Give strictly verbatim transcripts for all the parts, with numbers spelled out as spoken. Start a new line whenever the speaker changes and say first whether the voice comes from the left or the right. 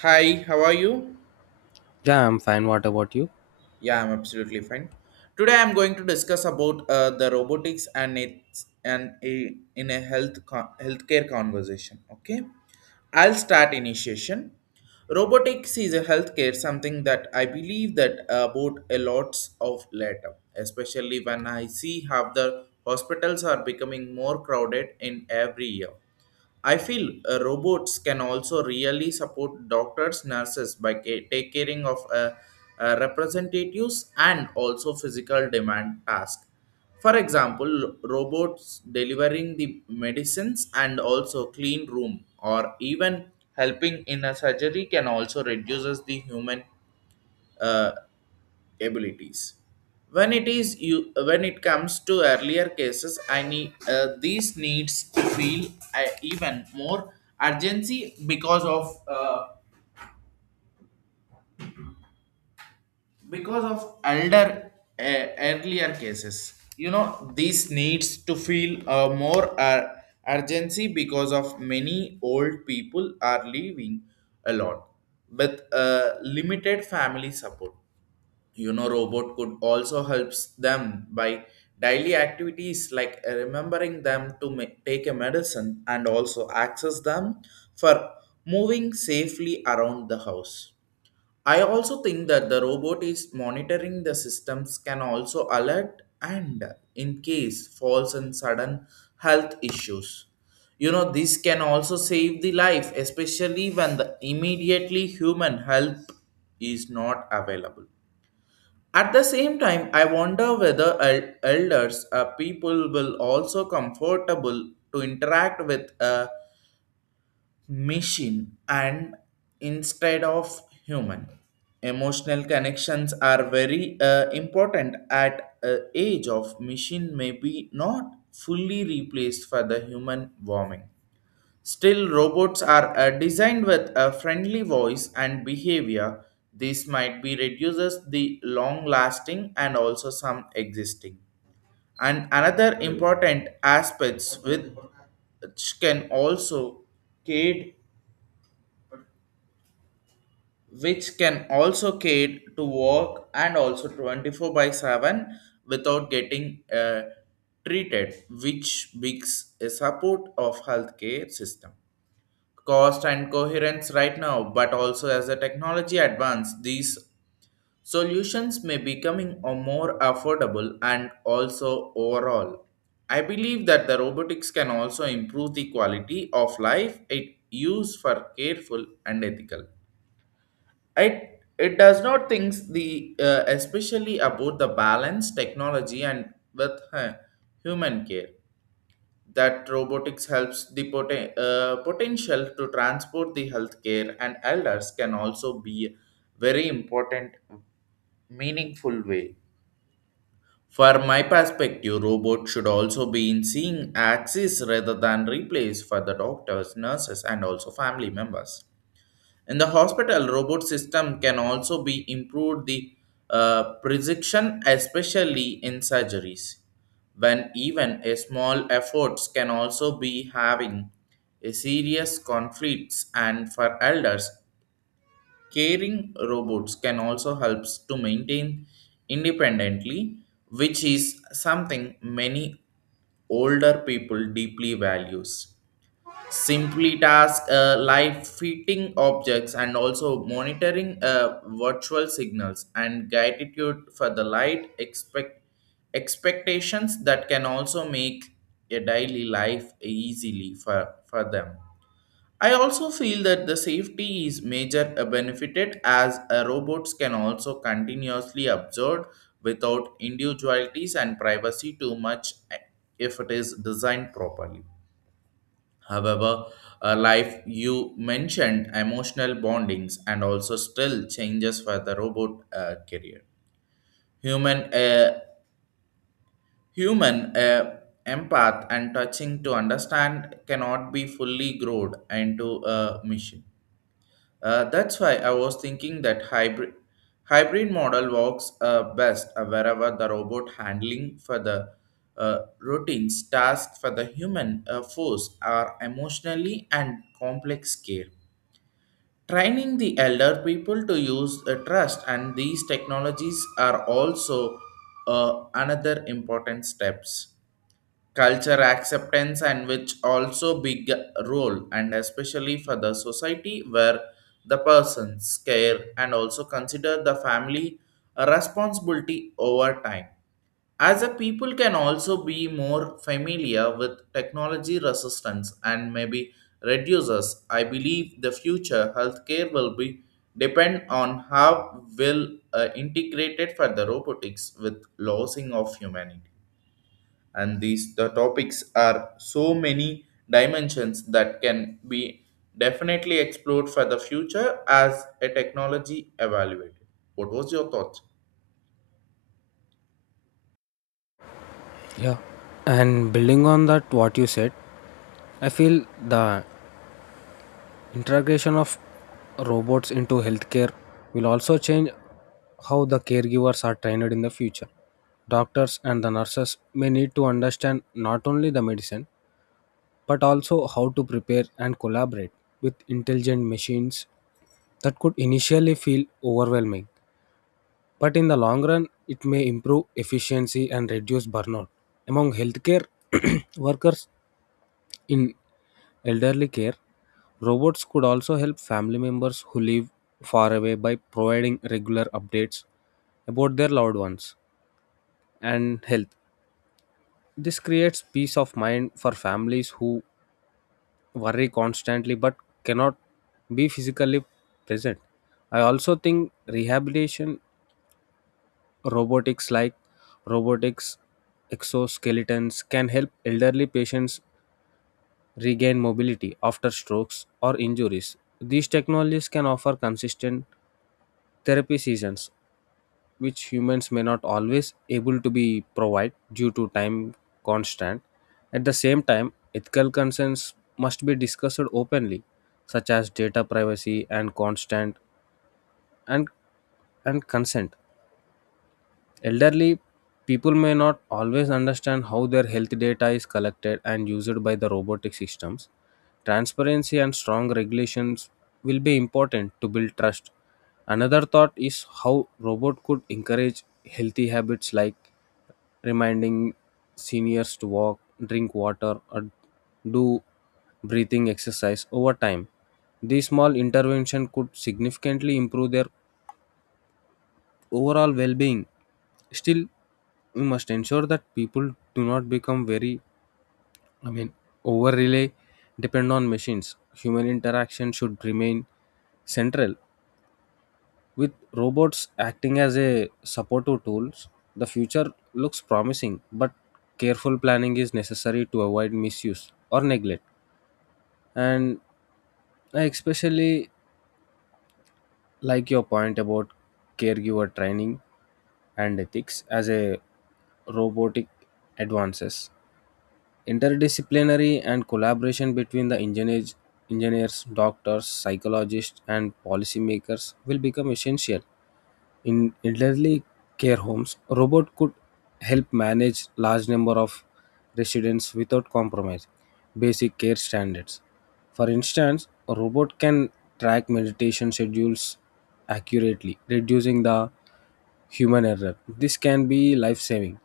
right: Hi, how are you?
left: Yeah, I'm fine. What about you?
right: Yeah, I'm absolutely fine. Today I'm going to discuss about uh, the robotics and its and a, in a health con- healthcare conversation. Okay, I'll start initiation. Robotics is a healthcare something that I believe that about a lots of later, especially when I see how the hospitals are becoming more crowded in every year. I feel uh, robots can also really support doctors, nurses by ca- take caring of uh, uh, representatives and also physical demand task. For example, robots delivering the medicines and also clean room or even helping in a surgery can also reduces the human uh, abilities when it is you when it comes to earlier cases I need uh, these needs to feel uh, even more urgency because of uh, because of elder uh, earlier cases, you know, these needs to feel uh, more uh, urgency because of many old people are living alone with uh, limited family support. You know, robot could also helps them by daily activities like remembering them to ma- take a medicine and also access them for moving safely around the house. I also think that the robot is monitoring the systems can also alert and in case falls and sudden health issues. You know, this can also save the life, especially when the immediately human help is not available. At the same time, I wonder whether el- elders uh, people will also comfortable to interact with a machine and instead of human. Emotional connections are very uh, important at a age of machine may be not fully replaced for the human warming. Still, robots are uh, designed with a friendly voice and behavior. This might be reduces the long lasting and also some existing. And another important aspects with which can also aid which can also aid to work and also twenty-four by seven without getting uh, treated, which makes a support of healthcare system. Cost and coherence right now, but also as the technology advances, these solutions may becoming a more affordable and also overall. I believe that the robotics can also improve the quality of life it used for careful and ethical. It it does not thinks the uh, especially about the balance technology and with uh, human care that robotics helps the poten- uh, potential to transport the healthcare and elders can also be very important meaningful way. For my perspective, robot should also be in seeing access rather than replace for the doctors, nurses, and also family members. In the hospital, robot system can also be improved the uh, precision, especially in surgeries, when even a small efforts can also be having a serious conflicts. And for elders, caring robots can also helps to maintain independently, which is something many older people deeply values. Simply task uh, live fitting objects and also monitoring uh, virtual signals and gratitude for the light expect expectations that can also make a daily life easily for, for them. I also feel that the safety is major uh, benefited as uh, robots can also continuously observe without individualities and privacy too much uh, if it is designed properly. However, uh, life you mentioned emotional bondings and also still changes for the robot uh, career. Human, uh, human uh, empath and touching to understand cannot be fully growed into a machine. Uh, that's why I was thinking that hybrid hybrid model works uh, best uh, wherever the robot handling for the uh, routines tasks for the human uh, force are emotionally and complex care. Training the elder people to use uh, trust and these technologies are also uh, another important steps. Culture acceptance and which also big role and especially for the society where the persons care and also consider the family a responsibility over time as a people can also be more familiar with technology resistance and maybe reduces, I believe the future healthcare will be depend on how well uh, integrated for the robotics with losing of humanity. And these the topics are so many dimensions that can be definitely explored for the future as a technology evaluated. What was your thoughts?
left: Yeah. And building on that, what you said, I feel the integration of robots into healthcare will also change how the caregivers are trained in the future. Doctors and the nurses may need to understand not only the medicine, but also how to prepare and collaborate with intelligent machines that could initially feel overwhelming. But in the long run, it may improve efficiency and reduce burnout among healthcare workers in elderly care. Robots could also help family members who live far away by providing regular updates about their loved ones and health. This creates peace of mind for families who worry constantly but cannot be physically present. I also think rehabilitation robotics like robotics exoskeletons can help elderly patients regain mobility after strokes or injuries. These technologies can offer consistent therapy sessions, which humans may not always able to be provide due to time constant. At the same time, ethical concerns must be discussed openly, such as data privacy and constant and, and consent. Elderly people may not always understand how their health data is collected and used by the robotic systems. Transparency and strong regulations will be important to build trust. Another thought is how robot could encourage healthy habits like reminding seniors to walk, drink water or do breathing exercise over time. These small intervention could significantly improve their overall well being. Still, we must ensure that people do not become very, I mean, over rely depend on machines. Human interaction should remain central. With robots acting as a supportive tools, the future looks promising, but careful planning is necessary to avoid misuse or neglect. And I especially like your point about caregiver training and ethics. As a robotic advances, interdisciplinary and collaboration between the engineers engineers doctors psychologists and policymakers will become essential in elderly care homes. Robots could help manage large number of residents without compromise basic care standards. For instance, a robot can track meditation schedules accurately, reducing the human error. This can be life saving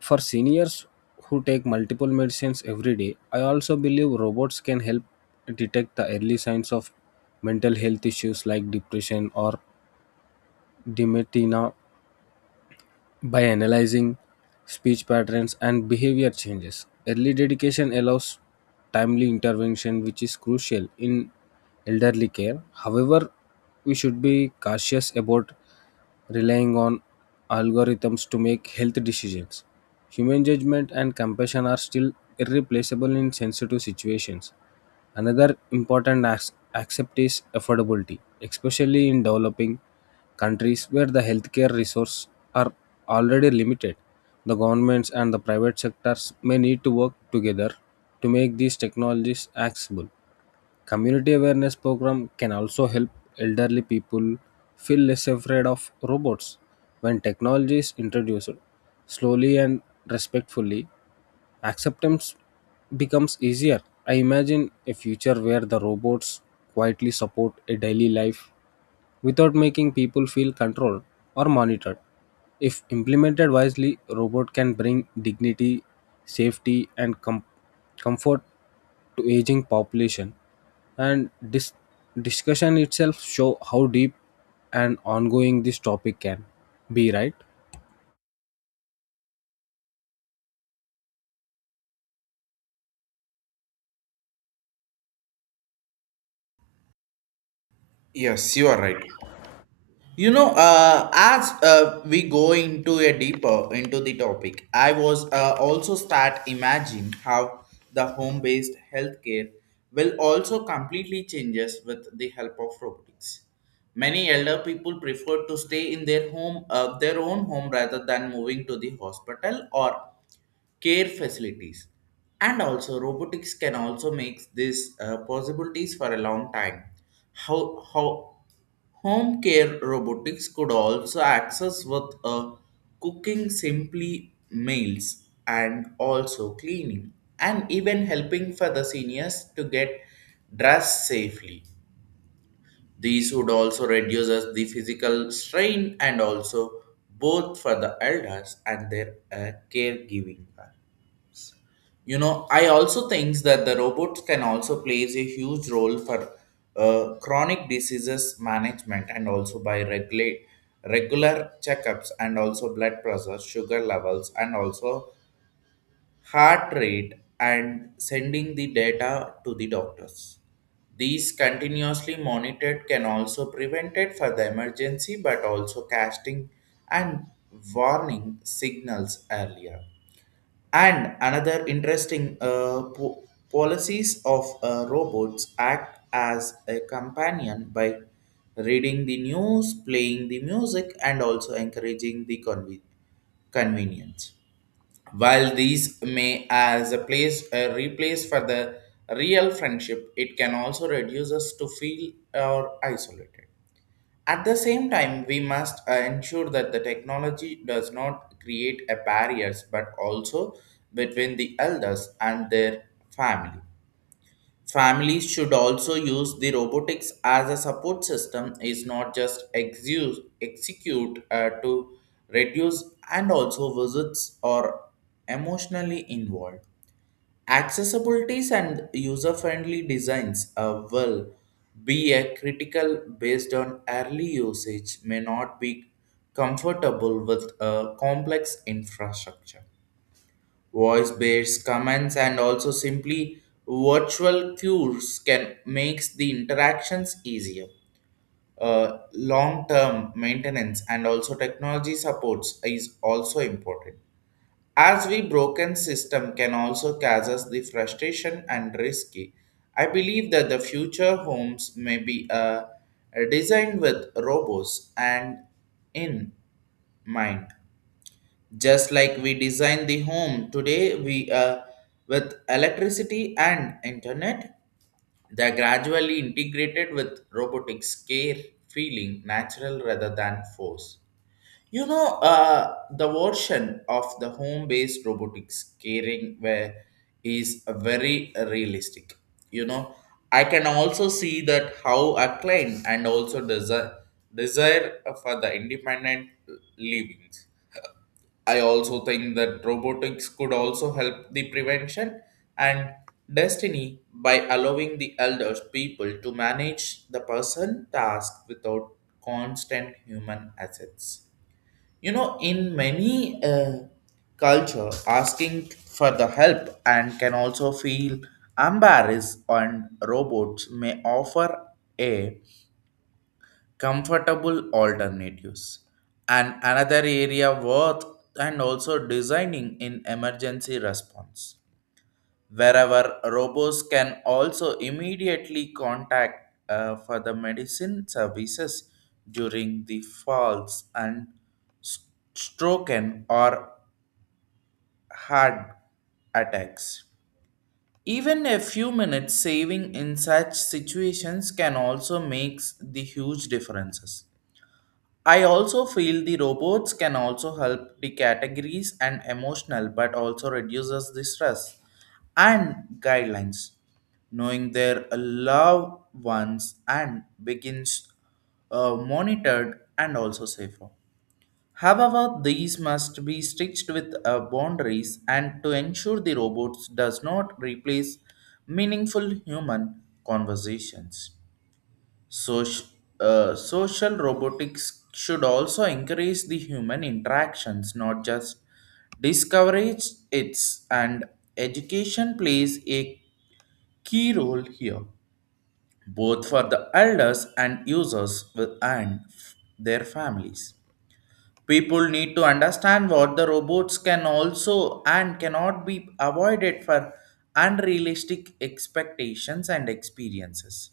left: for seniors who take multiple medicines every day. I also believe robots can help detect the early signs of mental health issues like depression or dementia by analyzing speech patterns and behavior changes. Early dedication allows timely intervention, which is crucial in elderly care. However, we should be cautious about relying on algorithms to make health decisions. Human judgment and compassion are still irreplaceable in sensitive situations. Another important as- aspect is affordability, especially in developing countries where the healthcare resources are already limited. The governments and the private sectors may need to work together to make these technologies accessible. Community awareness program can also help elderly people feel less afraid of robots. When technology is introduced slowly and respectfully, acceptance becomes easier. I imagine a future where the robots quietly support a daily life without making people feel controlled or monitored. If implemented wisely, robot can bring dignity, safety, and com- comfort to aging population, and this discussion itself show how deep and ongoing this topic can be. Right,
right: Yes, you are right. You know, uh, as uh, we go into a deeper into the topic, I was uh, also start imagine how the home-based healthcare will also completely changes with the help of robotics. Many elder people prefer to stay in their home, uh, their own home, rather than moving to the hospital or care facilities. And also, robotics can also make these uh, possibilities for a long time. How how Home care robotics could also access with a cooking simply meals and also cleaning and even helping for the seniors to get dressed safely. These would also reduce us the physical strain and also both for the elders and their uh, caregiving. You know, I also think that the robots can also plays a huge role for uh, chronic diseases management and also by regulate regular checkups and also blood pressure, sugar levels, and also heart rate and sending the data to the doctors. These continuously monitored can also prevent it for the emergency but also casting and warning signals earlier. And another interesting uh, po- policies of uh, robots act as a companion by reading the news, playing the music, and also encouraging the conve- convenience. While these may as a place a replace for the real friendship, it can also reduce us to feel or isolated. At the same time, we must uh, ensure that the technology does not create a barriers but also between the elders and their family. Families should also use the robotics as a support system is not just exu- execute uh, to reduce and also visits or emotionally involved. Accessibilities and user-friendly designs uh, will be a critical based on early usage may not be comfortable with a complex infrastructure. Voice-based commands and also simply virtual cues can makes the interactions easier. Uh, long-term maintenance and also technology supports is also important as we broken system can also cause us the frustration and risky. I believe that the future homes may be uh, designed with robots and in mind. Just like we design the home today, we uh, with electricity and internet, they are gradually integrated with robotics care feeling natural rather than force. You know, uh, the version of the home-based robotics caring where is very realistic. You know, I can also see that how a client and also desire desire for the independent livings. I also think that robotics could also help the prevention and destiny by allowing the elders people to manage the person task without constant human assets. You know, in many uh, culture, asking for the help and can also feel embarrassed, and robots may offer a comfortable alternatives. And another area worth and also designing in emergency response wherever robots can also immediately contact uh, for the medicine services during the falls and s- stroke and or heart attacks. Even a few minutes saving in such situations can also make the huge differences. I also feel the robots can also help the categories and emotional, but also reduces the stress and guidelines. Knowing their loved ones and begins uh, monitored and also safer. However, these must be stitched with uh, boundaries and to ensure the robots does not replace meaningful human conversations. So, uh, social robotics should also encourage the human interactions, not just discourage its, and education plays a key role here, both for the elders and users with- and their families. People need to understand what the robots can also and cannot be avoided for unrealistic expectations and experiences.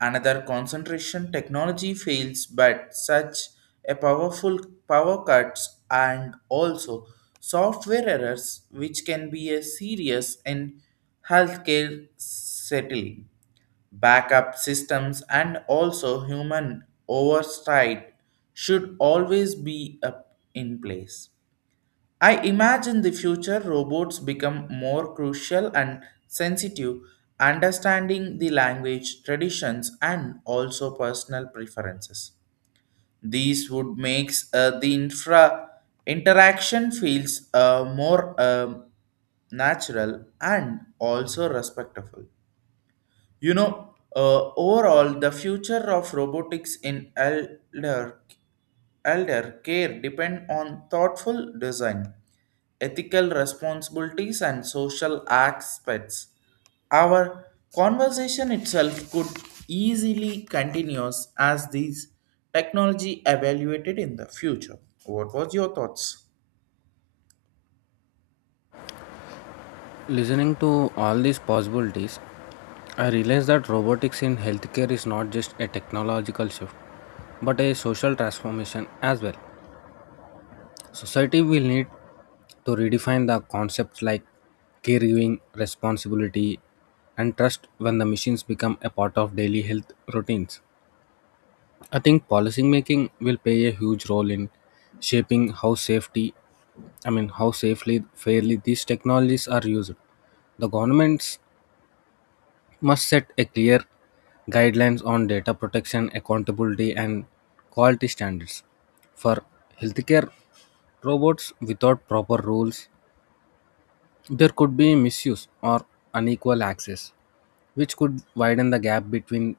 right: Another concentration technology fails, but such a powerful power cuts and also software errors, which can be a serious in healthcare settling. Backup systems and also human oversight should always be up in place. I imagine the future robots become more crucial and sensitive, understanding the language, traditions, and also personal preferences. These would make uh, the infra interaction feels uh, more um, natural and also respectful. You know, uh, overall, the future of robotics in elder elder care depend on thoughtful design, ethical responsibilities, and social aspects. Our conversation itself could easily continue as these technology evaluated in the future. What was your thoughts?
left: listening to all these possibilities, I realized that robotics in healthcare is not just a technological shift but a social transformation as well. Society will need to redefine the concepts like caregiving, responsibility and trust when the machines become a part of daily health routines. I think policymaking will play a huge role in shaping how safety, I mean, how safely, fairly these technologies are used. The governments must set a clear guidelines on data protection, accountability, and quality standards for healthcare robots. Without proper rules, there could be misuse or unequal access which could widen the gap between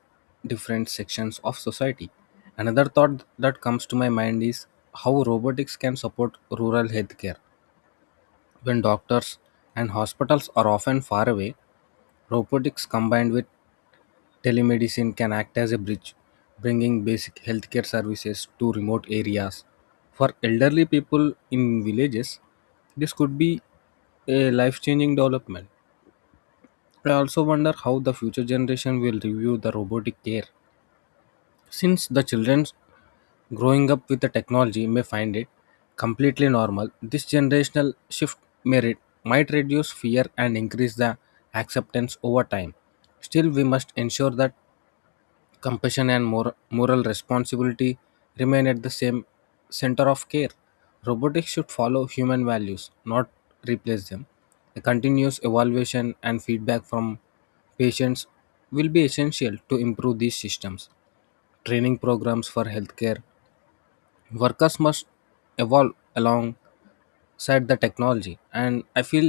left: different sections of society. Another thought that comes to my mind is how robotics can support rural healthcare. When doctors and hospitals are often far away, robotics combined with telemedicine can act as a bridge, bringing basic healthcare services to remote areas. For elderly people in villages, this could be a life changing development. I also wonder how the future generation will review the robotic care. Since the children growing up with the technology may find it completely normal, this generational shift may re- might reduce fear and increase the acceptance over time. Still, we must ensure that compassion and mor- moral responsibility remain at the same center of care. Robotics should follow human values, not replace them. A continuous evaluation and feedback from patients will be essential to improve these systems. Training programs for healthcare workers must evolve alongside the technology, and I feel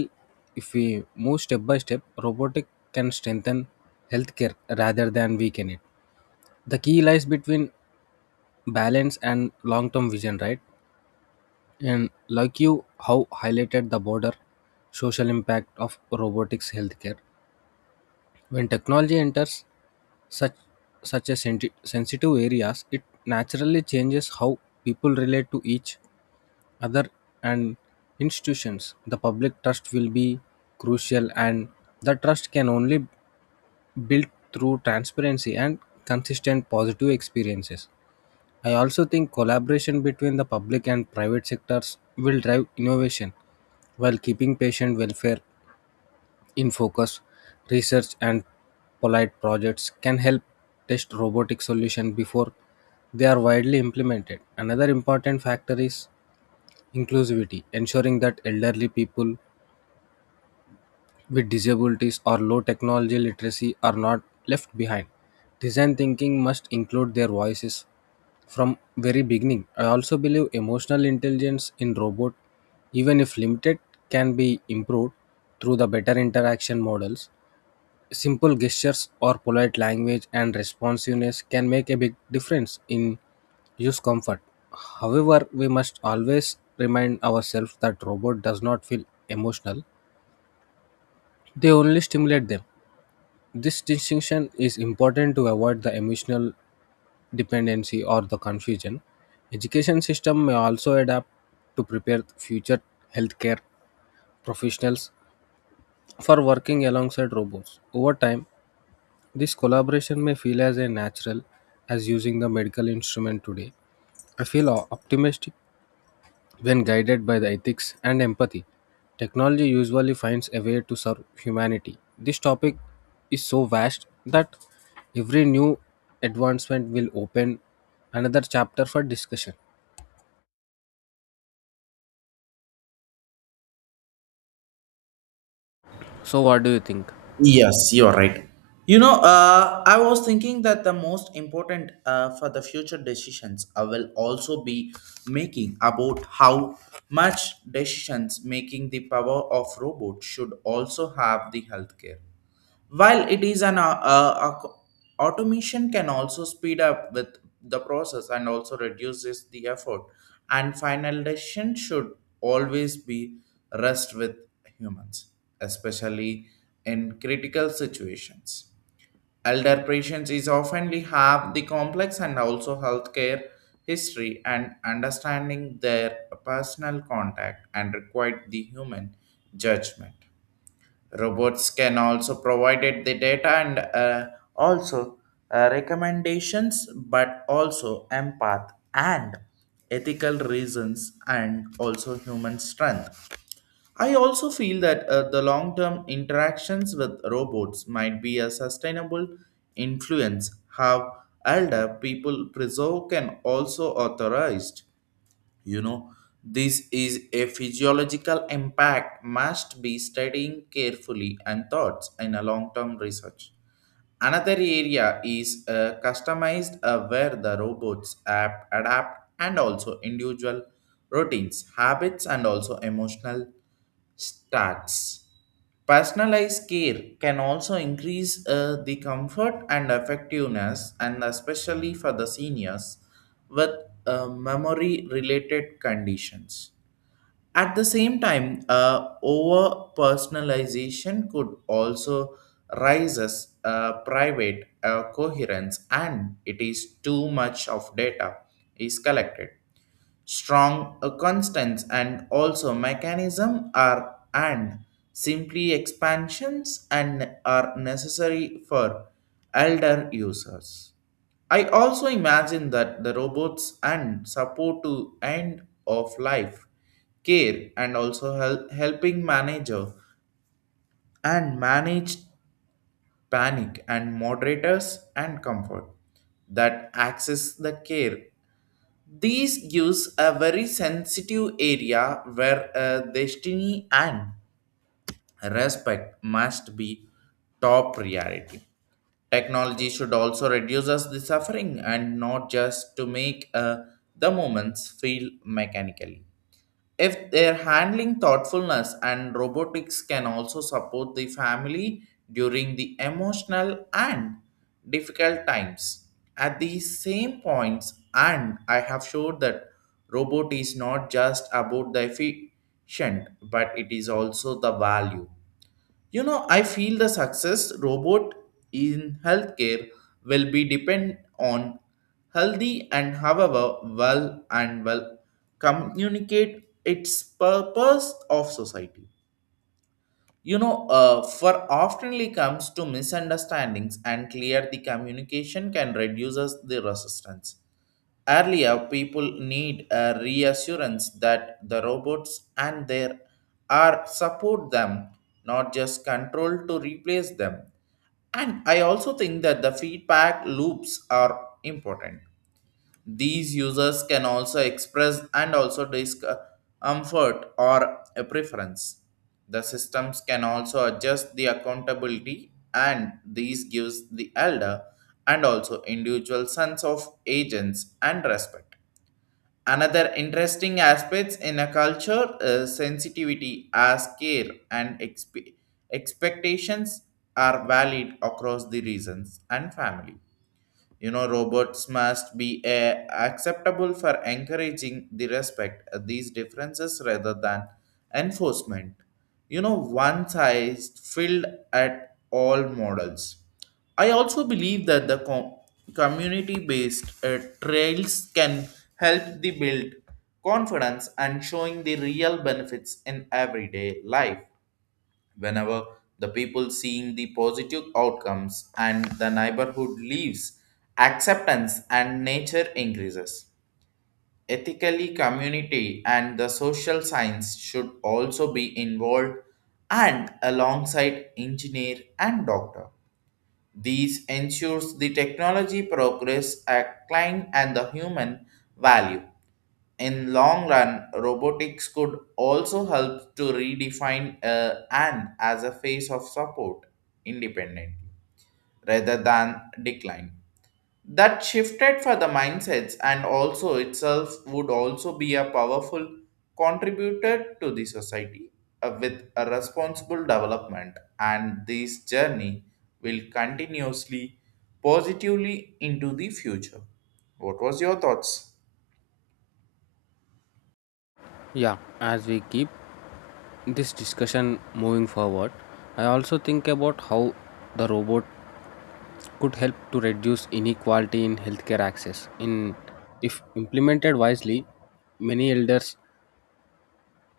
left: if we move step by step, robotic can strengthen healthcare rather than weaken it. The key lies between balance and long term vision, right? And like you how highlighted the border social impact of robotics healthcare, when technology enters such such a senti- sensitive areas, it naturally changes how people relate to each other and institutions. The public trust will be crucial, and the trust can only build through transparency and consistent positive experiences. I also think collaboration between the public and private sectors will drive innovation while keeping patient welfare in focus. Research and polite projects can help test robotic solutions before they are widely implemented. Another important factor is inclusivity, ensuring that elderly people with disabilities or low technology literacy are not left behind. Design thinking must include their voices from very beginning. I also believe emotional intelligence in robot, even if limited, can be improved through the better interaction models. Simple gestures or polite language and responsiveness can make a big difference in use comfort. However, we must always remind ourselves that robot does not feel emotional. They only stimulate them. This distinction is important to avoid the emotional dependency or the confusion. Education system may also adapt to prepare future healthcare professionals for working alongside robots. Over time, this collaboration may feel as a natural as using the medical instrument today. I feel o- optimistic when guided by the ethics and empathy, technology usually finds a way to serve humanity. This topic is so vast that every new advancement will open another chapter for discussion. So, what do you think?
right: Yes, you're right. You know, uh, I was thinking that the most important uh, for the future decisions I will also be making about how much decisions making the power of robot should also have the healthcare. While it is an uh, uh, ac- automation can also speed up with the process and also reduces the effort and final decision should always be rest with humans, especially in critical situations. Elder patients is oftenly have the complex and also healthcare history and understanding their personal contact and required the human judgment. Robots can also provide the data and uh, also uh, recommendations, but also empath and ethical reasons and also human strength. I also feel that uh, the long term interactions with robots might be a sustainable influence. How elder people preserve can also authorize, you know, this is a physiological impact must be studying carefully and thoughts in a long-term research. Another area is uh, customized uh, where the robots app adapt and also individual routines, habits, and also emotional stats. Personalized care can also increase uh, the comfort and effectiveness, and especially for the seniors with uh, memory related conditions. At the same time, uh, over personalization could also rises uh, private uh, coherence, and it is too much of data is collected, strong uh, constants and also mechanism are and simply expansions and are necessary for elder users. I also imagine that the robots and support to end of life care and also help, helping manager and manage panic and moderators and comfort that access the care. These gives a very sensitive area where uh, destiny and respect must be top priority. Technology should also reduce us the suffering and not just to make uh, the moments feel mechanically. If they're handling thoughtfulness and robotics can also support the family during the emotional and difficult times. At these same points, and I have showed that robot is not just about the efficient, but it is also the value. You know, I feel the success robot in healthcare will be depend on healthy and however well and well communicate its purpose of society. You know, uh, for oftenly comes to misunderstandings and clear the communication can reduces the resistance. Earlier, people need a reassurance that the robots and their are support them, not just control to replace them. And I also think that the feedback loops are important. These users can also express and also discomfort or a preference. The systems can also adjust the accountability and these gives the elder and also individual sense of agents and respect. Another interesting aspects in a culture is sensitivity as care and expe- expectations are valid across the regions and family. You know, robots must be uh, acceptable for encouraging the respect of these differences rather than enforcement. You know, one size filled at all models. I also believe that the com- community-based uh, trails can help the build confidence and showing the real benefits in everyday life whenever the people seeing the positive outcomes and the neighborhood leaves acceptance and nature increases ethically community and the social science should also be involved and alongside engineer and doctor. These ensures the technology progress a climb and the human value. In long run, robotics could also help to redefine uh, and as a phase of support independently rather than decline. That shifted for the mindsets and also itself would also be a powerful contributor to the society uh, with a responsible development and this journey will continuously positively into the future. What was your thoughts?
left: Yeah, as we keep this discussion moving forward, I also think about how the robot could help to reduce inequality in healthcare access. In if implemented wisely, many elders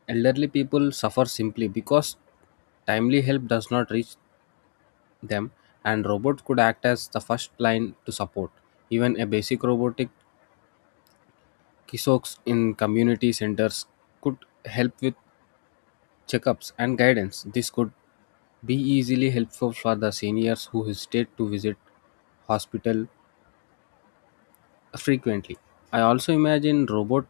left: elderly people suffer simply because timely help does not reach them, and robots could act as the first line to support. Even a basic robotic kiosks in community centers could help with checkups and guidance. This could be easily helpful for the seniors who hesitate to visit hospital frequently. I also imagine robot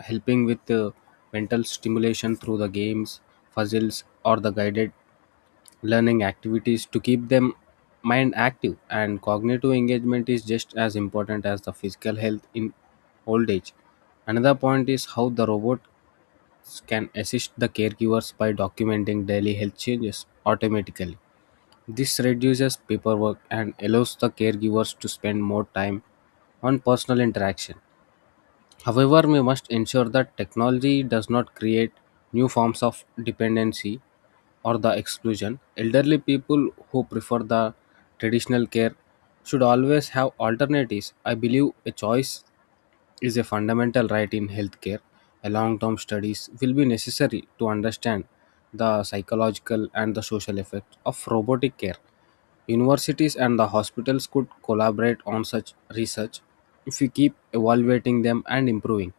left: helping with uh, mental stimulation through the games, puzzles, or the guided learning activities to keep them mind active. And cognitive engagement is just as important as the physical health in old age. Another point is how the robots can assist the caregivers by documenting daily health changes automatically. This reduces paperwork and allows the caregivers to spend more time on personal interaction. However, we must ensure that technology does not create new forms of dependency or the exclusion. Elderly people who prefer the traditional care should always have alternatives. I believe a choice is a fundamental right in healthcare. A long-term studies will be necessary to understand the psychological and the social effects of robotic care. Universities and the hospitals could collaborate on such research. If we keep evaluating them and improving,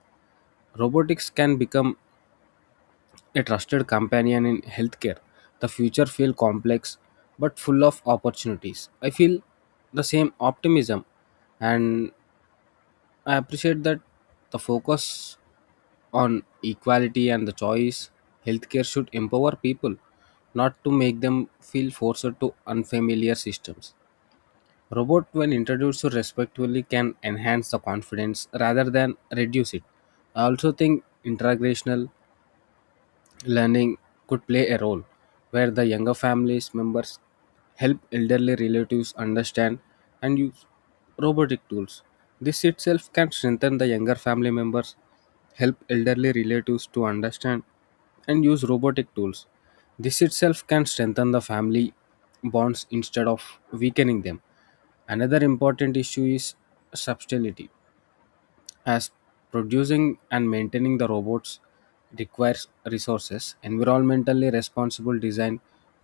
left: robotics can become a trusted companion in healthcare. The future feels complex but full of opportunities. I feel the same optimism, and I appreciate that the focus on equality and the choice healthcare should empower people, not to make them feel forced to unfamiliar systems. Robot when introduced respectfully can enhance the confidence rather than reduce it. I also think integrational learning could play a role where the younger families members help elderly relatives understand and use robotic tools. This itself can strengthen the younger family members help elderly relatives to understand and use robotic tools. This itself can strengthen the family bonds instead of weakening them. Another important issue is subtlety, as producing and maintaining the robots requires resources. Environmentally responsible design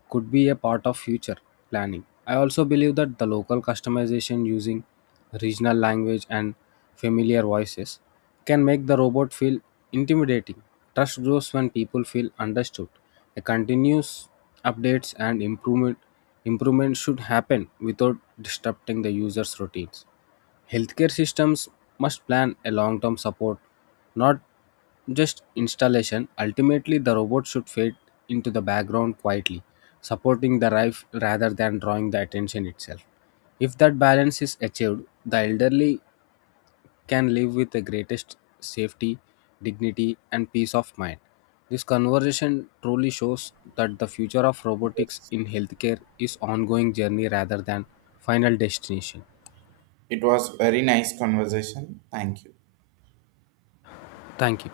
left: could be a part of future planning. I also believe that the local customization using regional language and familiar voices can make the robot feel intimidating. Trust grows when people feel understood. A continuous updates and improvement improvement should happen without disrupting the user's routines. Healthcare systems must plan a long term support, not just installation. Ultimately, the robot should fade into the background quietly, supporting the life rather than drawing the attention itself. If that balance is achieved, the elderly can live with the greatest safety, dignity, and peace of mind. This conversation truly shows that the future of robotics in healthcare is ongoing journey rather than final destination.
right: It was very nice conversation. Thank you.
left: Thank you.